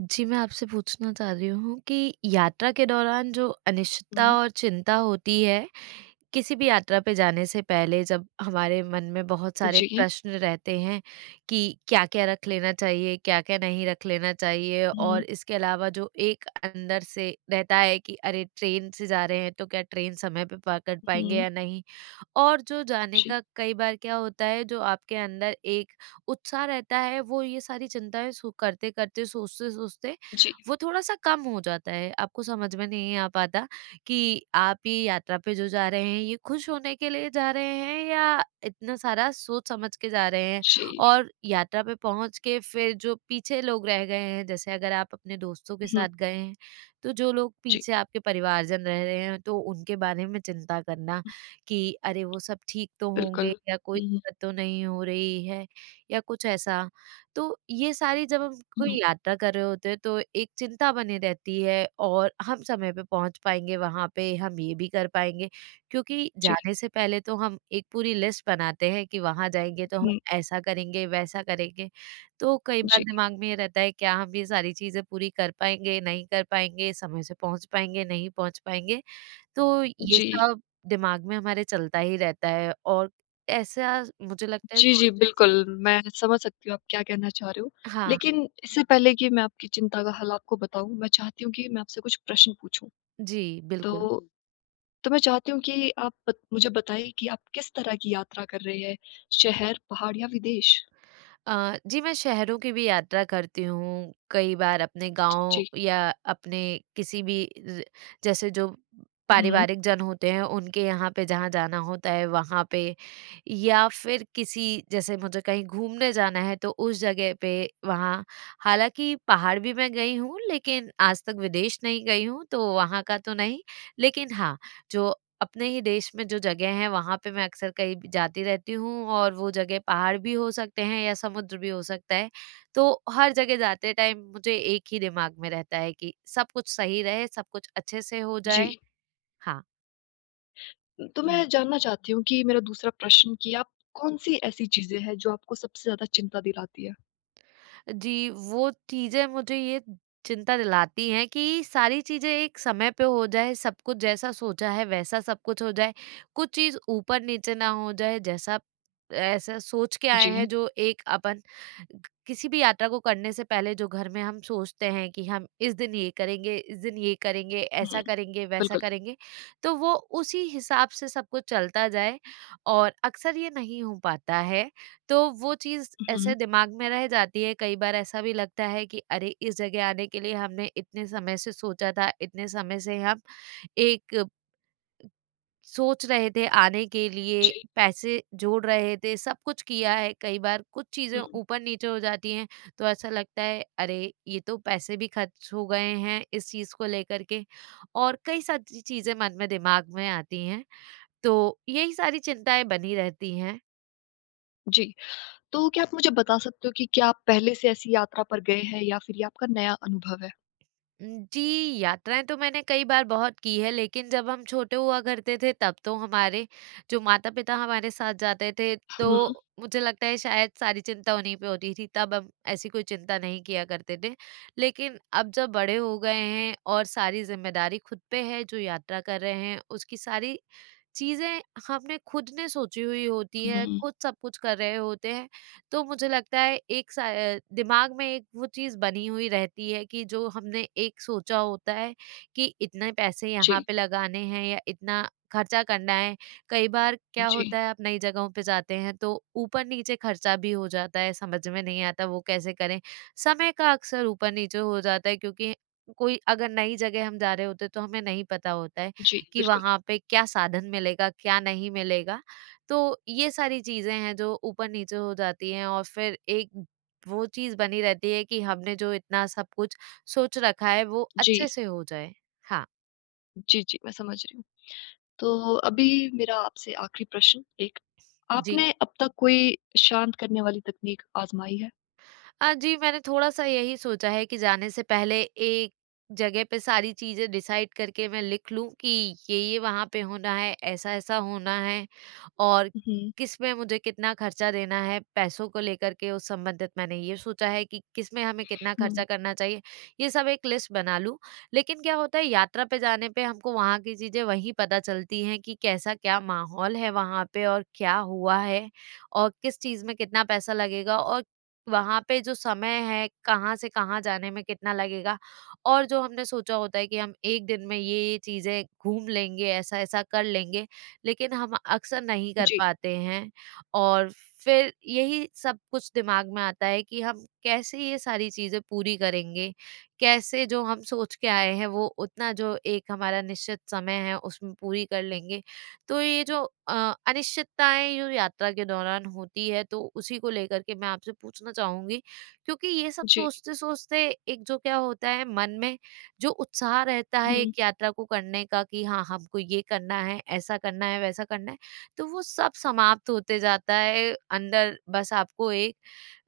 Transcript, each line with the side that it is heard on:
right: जी, मैं आपसे पूछना चाह रही हूँ कि यात्रा के दौरान जो अनिश्चितता
left: हुँ।
right: और चिंता होती है, किसी भी यात्रा पे जाने से पहले जब हमारे मन में बहुत सारे
left: जी।
right: प्रश्न रहते हैं कि क्या-क्या रख लेना चाहिए, क्या-क्या नहीं रख लेना चाहिए, और
left: हुँ,
right: इसके अलावा जो एक अंदर से रहता है कि अरे! ट्रेन से जा रहे हैं तो क्या ट्रेन समय पे पकड़ पाएँगे
left: हुँ।
right: या नहीं? और जो जाने
left: जी,
right: का कई बार क्या होता है, जो आपके अंदर एक उत्साह रहता है, वो ये सारी चिंताएं सो करते करते सोचते सोचते
left: जी,
right: वो थोड़ा सा कम हो जाता है। आपको समझ में नहीं आ पाता कि आप ये यात्रा पे जो जा रहे हैं, ये खुश होने के लिए जा रहे हैं या इतना सारा सोच समझ के जा रहे हैं।
left: जी।
right: और यात्रा पे पहुंच के फिर जो पीछे लोग रह गए हैं, जैसे अगर आप अपने दोस्तों के
left: हुँ,
right: साथ गए हैं, तो जो लोग
left: जी,
right: पीछे आपके परिवारजन रह रहे हैं तो उनके बारे में चिंता करना कि अरे वो सब ठीक तो होंगे
left: बिल्कुल।
right: या कोई
left: हुँ,
right: दिक्कत तो नहीं हो रही है, या कुछ ऐसा। तो ये सारी जब हम
left: हुँ, हुँ।
right: कोई यात्रा कर रहे होते हैं तो एक चिंता बनी रहती है, और हम समय पे पहुंच पाएंगे वहां पे, हम ये भी कर पाएंगे, क्योंकि
left: जी,
right: जाने से पहले तो हम एक पूरी लिस्ट बनाते हैं कि वहां जाएंगे तो हम
left: हुँ,
right: ऐसा करेंगे, वैसा करेंगे। तो कई बार
left: जी,
right: दिमाग में ये रहता है क्या हम ये सारी चीजें पूरी कर पाएंगे, नहीं कर पाएंगे, समय से पहुंच पाएंगे, नहीं पहुंच पाएंगे। तो ये
left: जी।
right: सब दिमाग में हमारे चलता ही रहता है, और ऐसा मुझे लगता है
left: जी, जी,
right: सोचने से।
left: बिल्कुल, मैं समझ सकती हूँ आप क्या कहना चाह रहे हो।
right: हाँ,
left: लेकिन इससे पहले कि मैं आपकी चिंता का हल आपको बताऊँ, मैं चाहती हूँ कि मैं आपसे कुछ प्रश्न पूछूँ।
right: जी,
left: तो
right: बिल्कुल।
left: तो मैं चाहती हूँ कि आप बत मुझे बताएँ कि आप किस तरह की यात्रा कर रहे हैं, शहर, पहाड़ या विदेश?
right: जी, मैं शहरों की भी यात्रा करती हूँ, कई बार अपने गाँव
left: जी।
right: या अपने किसी भी ज जैसे जो
left: हुँ,
right: पारिवारिक जन होते हैं, उनके यहाँ पे जहाँ जाना होता है, वहाँ पे, या फिर किसी जैसे मुझे कहीं घूमने जाना है, तो उस जगह पे वहाँ। हालाँकि पहाड़ भी मैं गई हूँ, लेकिन आज तक विदेश नहीं गई हूँ, तो वहाँ का तो नहीं। लेकिन हाँ, जो अपने ही देश में जो जगह हैं वहाँ पे मैं अक्सर कहीं भी जाती रहती हूँ, और वो जगह पहाड़ भी हो सकते हैं या समुद्र भी हो सकता है। तो हर जगह जाते टाइम मुझे एक ही दिमाग में रहता है कि सब कुछ सही रहे, सब कुछ अच्छे से हो
left: जी।
right: जाए। हाँ।
left: तो मैं जानना चाहती हूँ कि मेरा दूसरा प्रश्न कि आप कौन-सी ऐसी चीज़ें हैं जो आपको सबसे ज़्यादा चिंता दिलाती है?
right: जी, वो चीज़ें मुझे ये चिंता दिलाती हैं कि सारी चीज़ें एक समय पे हो जाए, सब कुछ जैसा सोचा है वैसा सब कुछ हो जाए, कुछ चीज़ ऊपर-नीचे ना हो जाए, जैसा ऐसा सोच के आए हैं
left: जी।
right: जो एक अपन किसी भी यात्रा को करने से पहले जो घर में हम सोचते हैं कि हम इस दिन ये करेंगे, इस दिन ये करेंगे,
left: हुँ,
right: ऐसा करेंगे, वैसा
left: बिल्कुल।
right: करेंगे, तो वो उसी हिसाब से सब कुछ चलता जाए, और अक्सर ये नहीं हो पाता है। तो वो चीज़
left: हुँ,
right: ऐसे दिमाग में रह जाती है। कई बार ऐसा भी लगता है कि अरे! इस जगह आने के लिए हमने इतने समय से सोचा था, इतने समय से हम एक सोच रहे थे आने के लिए,
left: जी।
right: पैसे जोड़ रहे थे, सब कुछ किया है। कई बार कुछ चीज़ें
left: हुँ,
right: ऊपर-नीचे हो जाती हैं, तो ऐसा लगता है अरे! ये तो पैसे भी खर्च हो गए हैं इस चीज़ को लेकर के, और कई सारी चीज़ें मन में दिमाग में आती हैं। तो यही सारी चिंताएँ बनी रहती हैं।
left: जी। तो क्या आप मुझे बता सकते हो कि क्या आप पहले से ऐसी यात्रा पर गए हैं या फिर ये आपका नया अनुभव है?
right: जी, यात्राएँ तो मैंने कई बार बहुत की है, लेकिन जब हम छोटे हुआ करते थे तब तो हमारे जो माता-पिता हमारे साथ जाते थे,
left: हुँ,
right: तो मुझे लगता है शायद सारी चिंता उन्हीं पे होती थी, तब हम ऐसी कोई चिंता नहीं किया करते थे। लेकिन अब जब बड़े हो गए हैं और सारी ज़िम्मेदारी खुद पे है, जो यात्रा कर रहे हैं, उसकी सारी चीज़ें हमने खुद ने सोची हुई होती है,
left: हुँ।
right: खुद सब कुछ कर रहे होते हैं, तो मुझे लगता है एक सा दिमाग में एक वो चीज़ बनी हुई रहती है कि जो हमने एक सोचा होता है कि इतने पैसे यहाँ
left: जी,
right: पे लगाने हैं या इतना खर्चा करना है। कई बार क्या होता
left: जी,
right: है आप नई जगहों पे जाते हैं तो ऊपर-नीचे खर्चा भी हो जाता है, समझ में नहीं आता वो कैसे करें। समय का अक्सर ऊपर-नीचे हो जाता है, क्योंकि कोई अगर नई जगह हम जा रहे होते हैं तो हमें नहीं पता होता है
left: जी,
right: कि
left: बिल्कुल।
right: वहाँ पे क्या साधन मिलेगा, क्या नहीं मिलेगा। तो ये सारी चीज़ें हैं जो ऊपर-नीचे हो जाती हैं, और फिर एक वो चीज़ बनी रहती है कि हमने जो इतना सब कुछ सोच रखा है वो
left: जी,
right: अच्छे से हो जाए। हाँ,
left: जी, जी, मैं समझ रही हूँ। तो अभी मेरा आपसे आखिरी प्रश्न एक,
right: जी।
left: आपने अब तक कोई शांत करने वाली तकनीक आज़माई है?
right: जी, मैंने थोड़ा-सा यही सोचा है कि जाने से पहले एक जगह पे सारी चीज़ें डिसाइड करके मैं लिख लूँ कि ये-ये वहाँ पे होना है, ऐसा-ऐसा होना है, और
left: हुँ,
right: किसमें मुझे कितना खर्चा देना है, पैसों को लेकर के उस संबंधित मैंने ये सोचा है कि किसमें हमें कितना
left: हुँ।
right: खर्चा करना चाहिए, ये सब एक लिस्ट बना लूँ। लेकिन क्या होता है यात्रा पे जाने पे हमको वहाँ की चीज़ें वहीं पता चलती हैं कि कैसा क्या माहौल है वहाँ पे और क्या हुआ है, और किस चीज़ में कितना पैसा लगेगा, और वहाँ पे जो समय है कहाँ से कहाँ जाने में कितना लगेगा, और जो हमने सोचा होता है कि हम एक दिन में ये चीज़ें घूम लेंगे, ऐसा-ऐसा कर लेंगे, लेकिन हम अक्सर नहीं कर
left: जी,
right: पाते हैं, और फिर यही सब कुछ दिमाग में आता है कि हम कैसे ये सारी चीज़ें पूरी करेंगे? कैसे जो हम सोच के आए हैं वो उतना जो एक हमारा निश्चित समय है उसमें पूरी कर लेंगे? तो ये जो अ, अनिश्चितताएँ जो यात्रा के दौरान होती है, तो उसी को लेकर के मैं आपसे पूछना चाहूँगी, क्योंकि ये सब
left: जी।
right: सोचते-सोचते एक जो क्या होता है मन में, जो उत्साह रहता है
left: हुँ।
right: एक यात्रा को करने का कि हाँ, हमको ये करना है, ऐसा करना है, वैसा करना है, तो वो सब समाप्त होते जाता है। अंदर बस आपको एक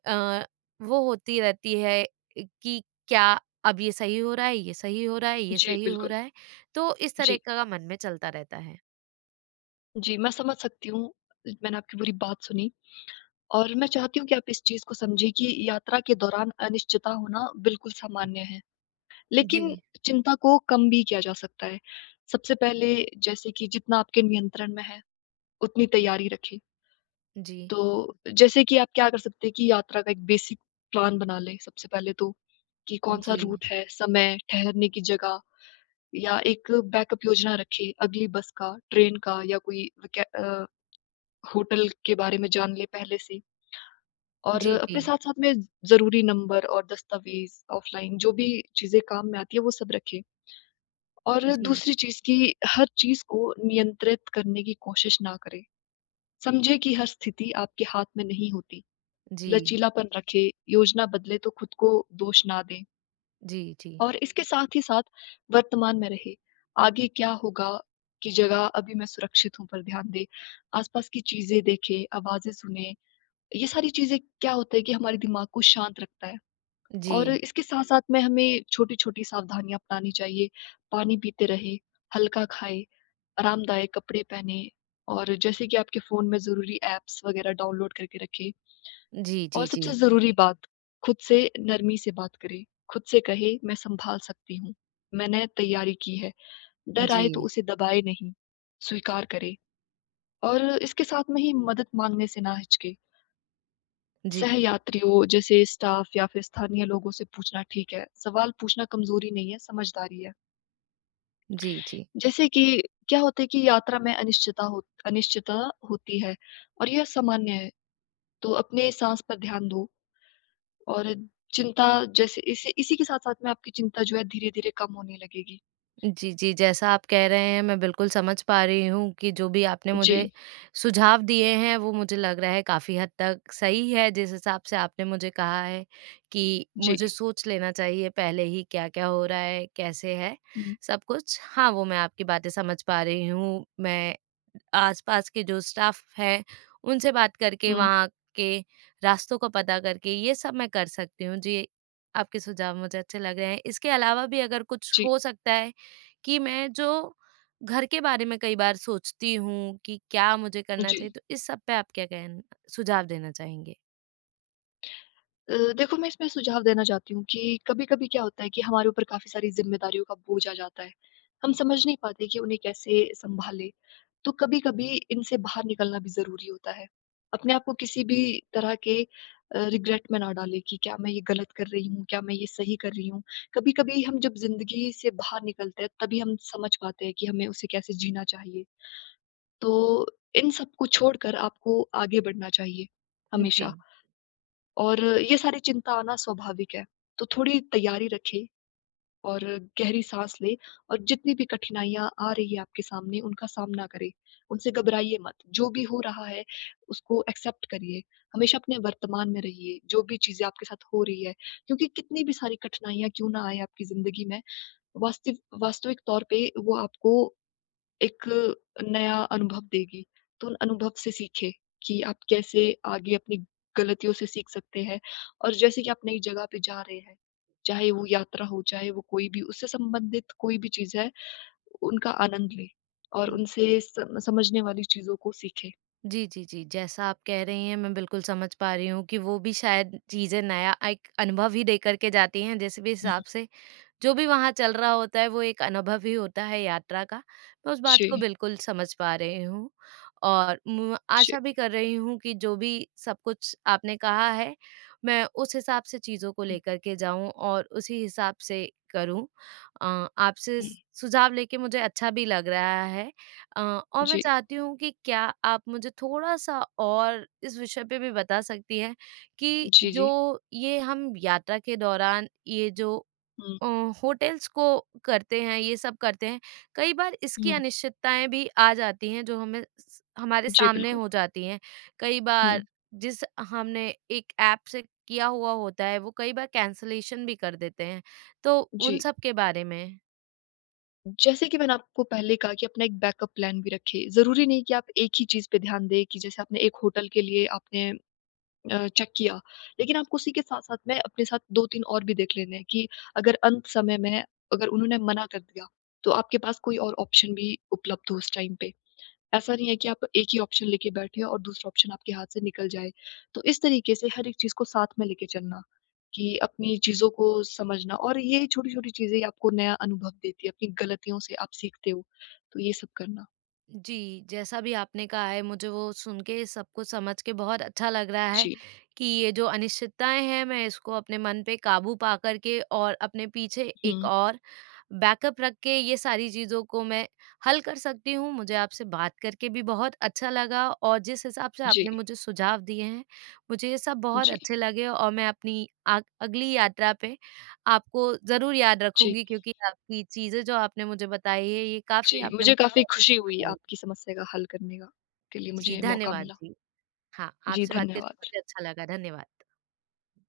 right: अ, वो होती रहती है कि क्या अब ये सही हो रहा है, ये सही हो रहा है, ये
left: जी,
right: सही हो
left: बिल्कुल।
right: रहा है, तो इस तरह
left: जी,
right: का मन में चलता रहता है।
left: जी, मैं समझ सकती हूँ। मैंने आपकी पूरी बात सुनी और मैं चाहती हूँ कि आप इस चीज़ को समझें कि यात्रा के दौरान अनिश्चितता होना बिल्कुल सामान्य है,
right: जी।
left: लेकिन चिंता को कम भी किया जा सकता है। सबसे पहले जैसे कि जितना आपके नियंत्रण में है, उतनी तैयारी रखें।
right: जी,
left: तो जैसे कि आप क्या कर सकते हैं कि यात्रा का एक बेसिक प्लान बना लें सबसे पहले तो, कि कौन-सा
right: जी,
left: रूट है, समय, ठहरने की जगह या एक बैकअप योजना रखें अगली बस का, ट्रेन का या कोई वैके अ होटल के बारे में जान लें पहले से और
right: जी, जी,
left: अपने साथ-साथ में ज़रूरी नंबर और दस्तावेज़, ऑफ़लाइन जो भी चीज़ें काम में आती है वो सब रखें। और
right: जी,
left: दूसरी चीज़ कि हर चीज़ को नियंत्रित करने की कोशिश ना करें। समझें कि हर स्थिति आपके हाथ में नहीं होती।
right: जी,
left: लचीलापन रखें, योजना बदले तो खुद को दोष ना दें
right: जी, जी,
left: और इसके साथ ही साथ वर्तमान में रहें। आगे क्या होगा की जगह अभी मैं सुरक्षित हूँ पर ध्यान दें। आस-पास की चीज़ें देखें, आवाज़ें सुनें ये सारी चीज़ें क्या होता है कि हमारे दिमाग को शांत रखता है
right: जी,
left: और इसके साथ-साथ में हमें छोटी-छोटी सावधानियाँ अपनानी चाहिए। पानी पीते रहें, हल्का खाएँ, आरामदायक कपड़े पहने और जैसे कि आपके फ़ोन में ज़रूरी ऐप्स वगैरह डाउनलोड करके रखें
right: जी,
left: और
right: जी,
left: सबसे ज़रूरी बात, खुद से नरमी से बात करें। खुद से कहें, "मैं सँभाल सकती हूँ, मैंने तैयारी की है।" डर
right: जी,
left: आए तो उसे दबाएँ नहीं, स्वीकार करें और इसके साथ में ही मदद माँगने से ना हिचकें।
right: जी, जी, जी,
left: सहयात्रियों जैसे स्टाफ या फिर स्थानीय लोगों से पूछना ठीक है। सवाल पूछना कमज़ोरी नहीं है, समझदारी है।
right: जी, जी। जी
left: जैसे कि क्या होता है कि यात्रा में अनिश्चिता हो अनिश्चितता होती है और यह सामान्य है। तो अपने साँस पर ध्यान दो और चिंता जैसे इसी इसी के साथ-साथ में आपकी चिंता जो है धीरे-धीरे कम होने लगेगी।
right: जी, जी। जैसा आप कह रहे हैं मैं बिल्कुल समझ पा रही हूँ कि जो भी आपने मुझे
left: जी,
right: सुझाव दिए हैं वो मुझे लग रहा है काफ़ी हद तक सही है। जिस हिसाब से आपने मुझे कहा है कि
left: जी।
right: मुझे सोच लेना चाहिए पहले ही क्या-क्या हो रहा है, कैसे है
left: हुँ,
right: सब कुछ। हाँ, वो मैं आपकी बातें समझ पा रही हूँ। मैं आस-पास के जो स्टाफ है उनसे बात करके,
left: हुँ।
right: वहाँ के रास्तों को पता करके ये सब मैं कर सकती हूँ। जी, आपके सुझाव मुझे अच्छे लग रहे हैं। इसके अलावा भी अगर कुछ
left: जी,
right: हो सकता है कि मैं जो घर के बारे में कई बार सोचती हूँ कि क्या मुझे करना
left: जी।
right: चाहिए, तो इस सब पे आप क्या कहन सुझाव देना चाहेंगे?
left: देखो मैं इसमें सुझाव देना चाहती हूँ कि कभी-कभी क्या होता है कि हमारे ऊपर काफ़ी सारी ज़िम्मेदारियों का बोझ आ जाता है। हम समझ नहीं पाते कि उन्हें कैसे सँभालें। तो कभी-कभी इनसे बाहर निकलना भी ज़रूरी होता है। अपने आप को किसी भी तरह के रिग्रेट में ना डालें कि क्या मैं ये गलत कर रही हूँ? क्या मैं ये सही कर रही हूँ? कभी-कभी हम जब ज़िंदगी से बाहर निकलते हैं तभी हम समझ पाते हैं कि हमें उसे कैसे जीना चाहिए। तो इन सब को छोड़कर आपको आगे बढ़ना चाहिए,
right: जी।
left: हमेशा। और ये सारी चिंता आना स्वाभाविक है, तो थोड़ी तैयारी रखें और गहरी साँस लें और जितनी भी कठिनाइयाँ आ रही है आपके सामने, उनका सामना करें। उनसे घबराइए मत, जो भी हो रहा है, उसको एक्सेप्ट करिए। हमेशा अपने वर्तमान में रहिए, जो भी चीज़ें आपके साथ हो रही है, क्योंकि कितनी भी सारी कठिनाइयाँ क्यों ना आएँ आपकी ज़िंदगी में, वास्तविक वास्तविक तौर पे वो आपको एक नया अनुभव देगी। तो उन अनुभव से सीखें कि आप कैसे आगे अपनी गलतियों से सीख सकते हैं और जैसे कि आप नई जगह पे जा रहे हैं, चाहे वो यात्रा हो, चाहे वो कोई भी उससे संबंधित कोई भी चीज़ है, उनका आनंद लें और
right: हुँ।
left: उनसे सम समझने वाली चीज़ों को सीखें।
right: जी, जी, जी। जैसा आप कह रही हैं मैं बिल्कुल समझ पा रही हूँ कि वो भी शायद चीज़ें नया एक अनुभव ही देकर के जाती हैं, जिस भी
left: हुँ,
right: हिसाब से जो भी वहाँ चल रहा होता है वो एक अनुभव ही होता है यात्रा का। मैं उस बात को
left: जी,
right: बिल्कुल समझ पा रही हूँ, और म
left: जी।
right: आशा भी कर रही हूँ कि जो भी सब कुछ आपने कहा है, मैं उस हिसाब से चीज़ों को
left: हुँ,
right: लेकर के जाऊँ और उसी हिसाब से करूँ। आपसे
left: हुँ,
right: स सुझाव लेके मुझे अच्छा भी लग रहा है, और मैं
left: जी,
right: चाहती हूँ कि क्या आप मुझे थोड़ा-सा और इस विषय पे भी बता सकती हैं कि
left: जी,
right: जो
left: जी।
right: ये हम यात्रा के दौरान ये जो
left: हुँ,
right: अ, होटल्स को करते हैं, ये सब करते हैं। कई बार इसकी
left: हुँ।
right: अनिश्चितताएँ भी आ जाती हैं जो हमें स हमारे
left: जी,
right: सामने
left: बिल्कुल।
right: हो जाती हैं। कई
left: हुँ,
right: बार जिस हमने एक ऐप से किया हुआ होता है वो कई बार कैंसलेशन भी कर देते हैं। तो उन
left: जी।
right: सब के बारे में?
left: जैसे कि मैंने आपको पहले कहा कि अपना एक बैकअप प्लान भी रखें। ज़रूरी नहीं कि आप एक ही चीज़ पे ध्यान दें कि जैसे आपने एक होटल के लिए आपने चेक किया, लेकिन आपको उसी के साथ-साथ में अपने साथ 2-3 और भी देख लेने हैं कि अगर अंत समय में अगर उन्होंने मना कर दिया, तो आपके पास कोई और ऑप्शन भी उपलब्ध हो उस टाइम पे। ऐसा नहीं है कि आप एक ही ऑप्शन लेके बैठे और दूसरा ऑप्शन आपके हाथ से निकल जाए। तो इस तरीके से हर एक चीज़ को साथ में लेके चलना, कि अपनी चीज़ों को समझना और ये छोटी-छोटी चीज़ें आपको नया अनुभव देती है, अपनी गलतियों से आप सीखते हो। तो ये सब करना।
right: जी, जैसा भी आपने कहा है मुझे वो सुन के सब कुछ समझ के बहुत अच्छा लग रहा है
left: जी।
right: कि ये जो अनिश्चितताएँ हैं मैं इसको अपने मन पे काबू पा कर के और अपने पीछे एक
left: हुँ।
right: और बैकअप रख के ये सारी चीज़ों को मैं हल कर सकती हूँ। मुझे आपसे बात करके भी बहुत अच्छा लगा, और जिस हिसाब से
left: जी।
right: आपने मुझे सुझाव दिए हैं, मुझे ये सब बहुत
left: जी।
right: अच्छे लगे, और मैं अपनी आग अगली यात्रा पे आपको ज़रूर याद
left: जी।
right: रखूँगी, क्योंकि आपकी चीज़ें जो आपने मुझे बताई है, ये
left: जी,
right: काफ़ी आपने
left: मुझे
right: मुझे
left: काफ़ी
right: बहुत
left: खुशी
right: अच्छी
left: हुई
right: बताई।
left: आपकी समस्या का हल करने का के लिए
right: जी,
left: मुझे मौका
right: धन्यवाद
left: मिला।
right: जी। हाँ,
left: जी,
right: आपसे बात करके
left: धन्यवाद।
right: मुझे अच्छा लगा। धन्यवाद।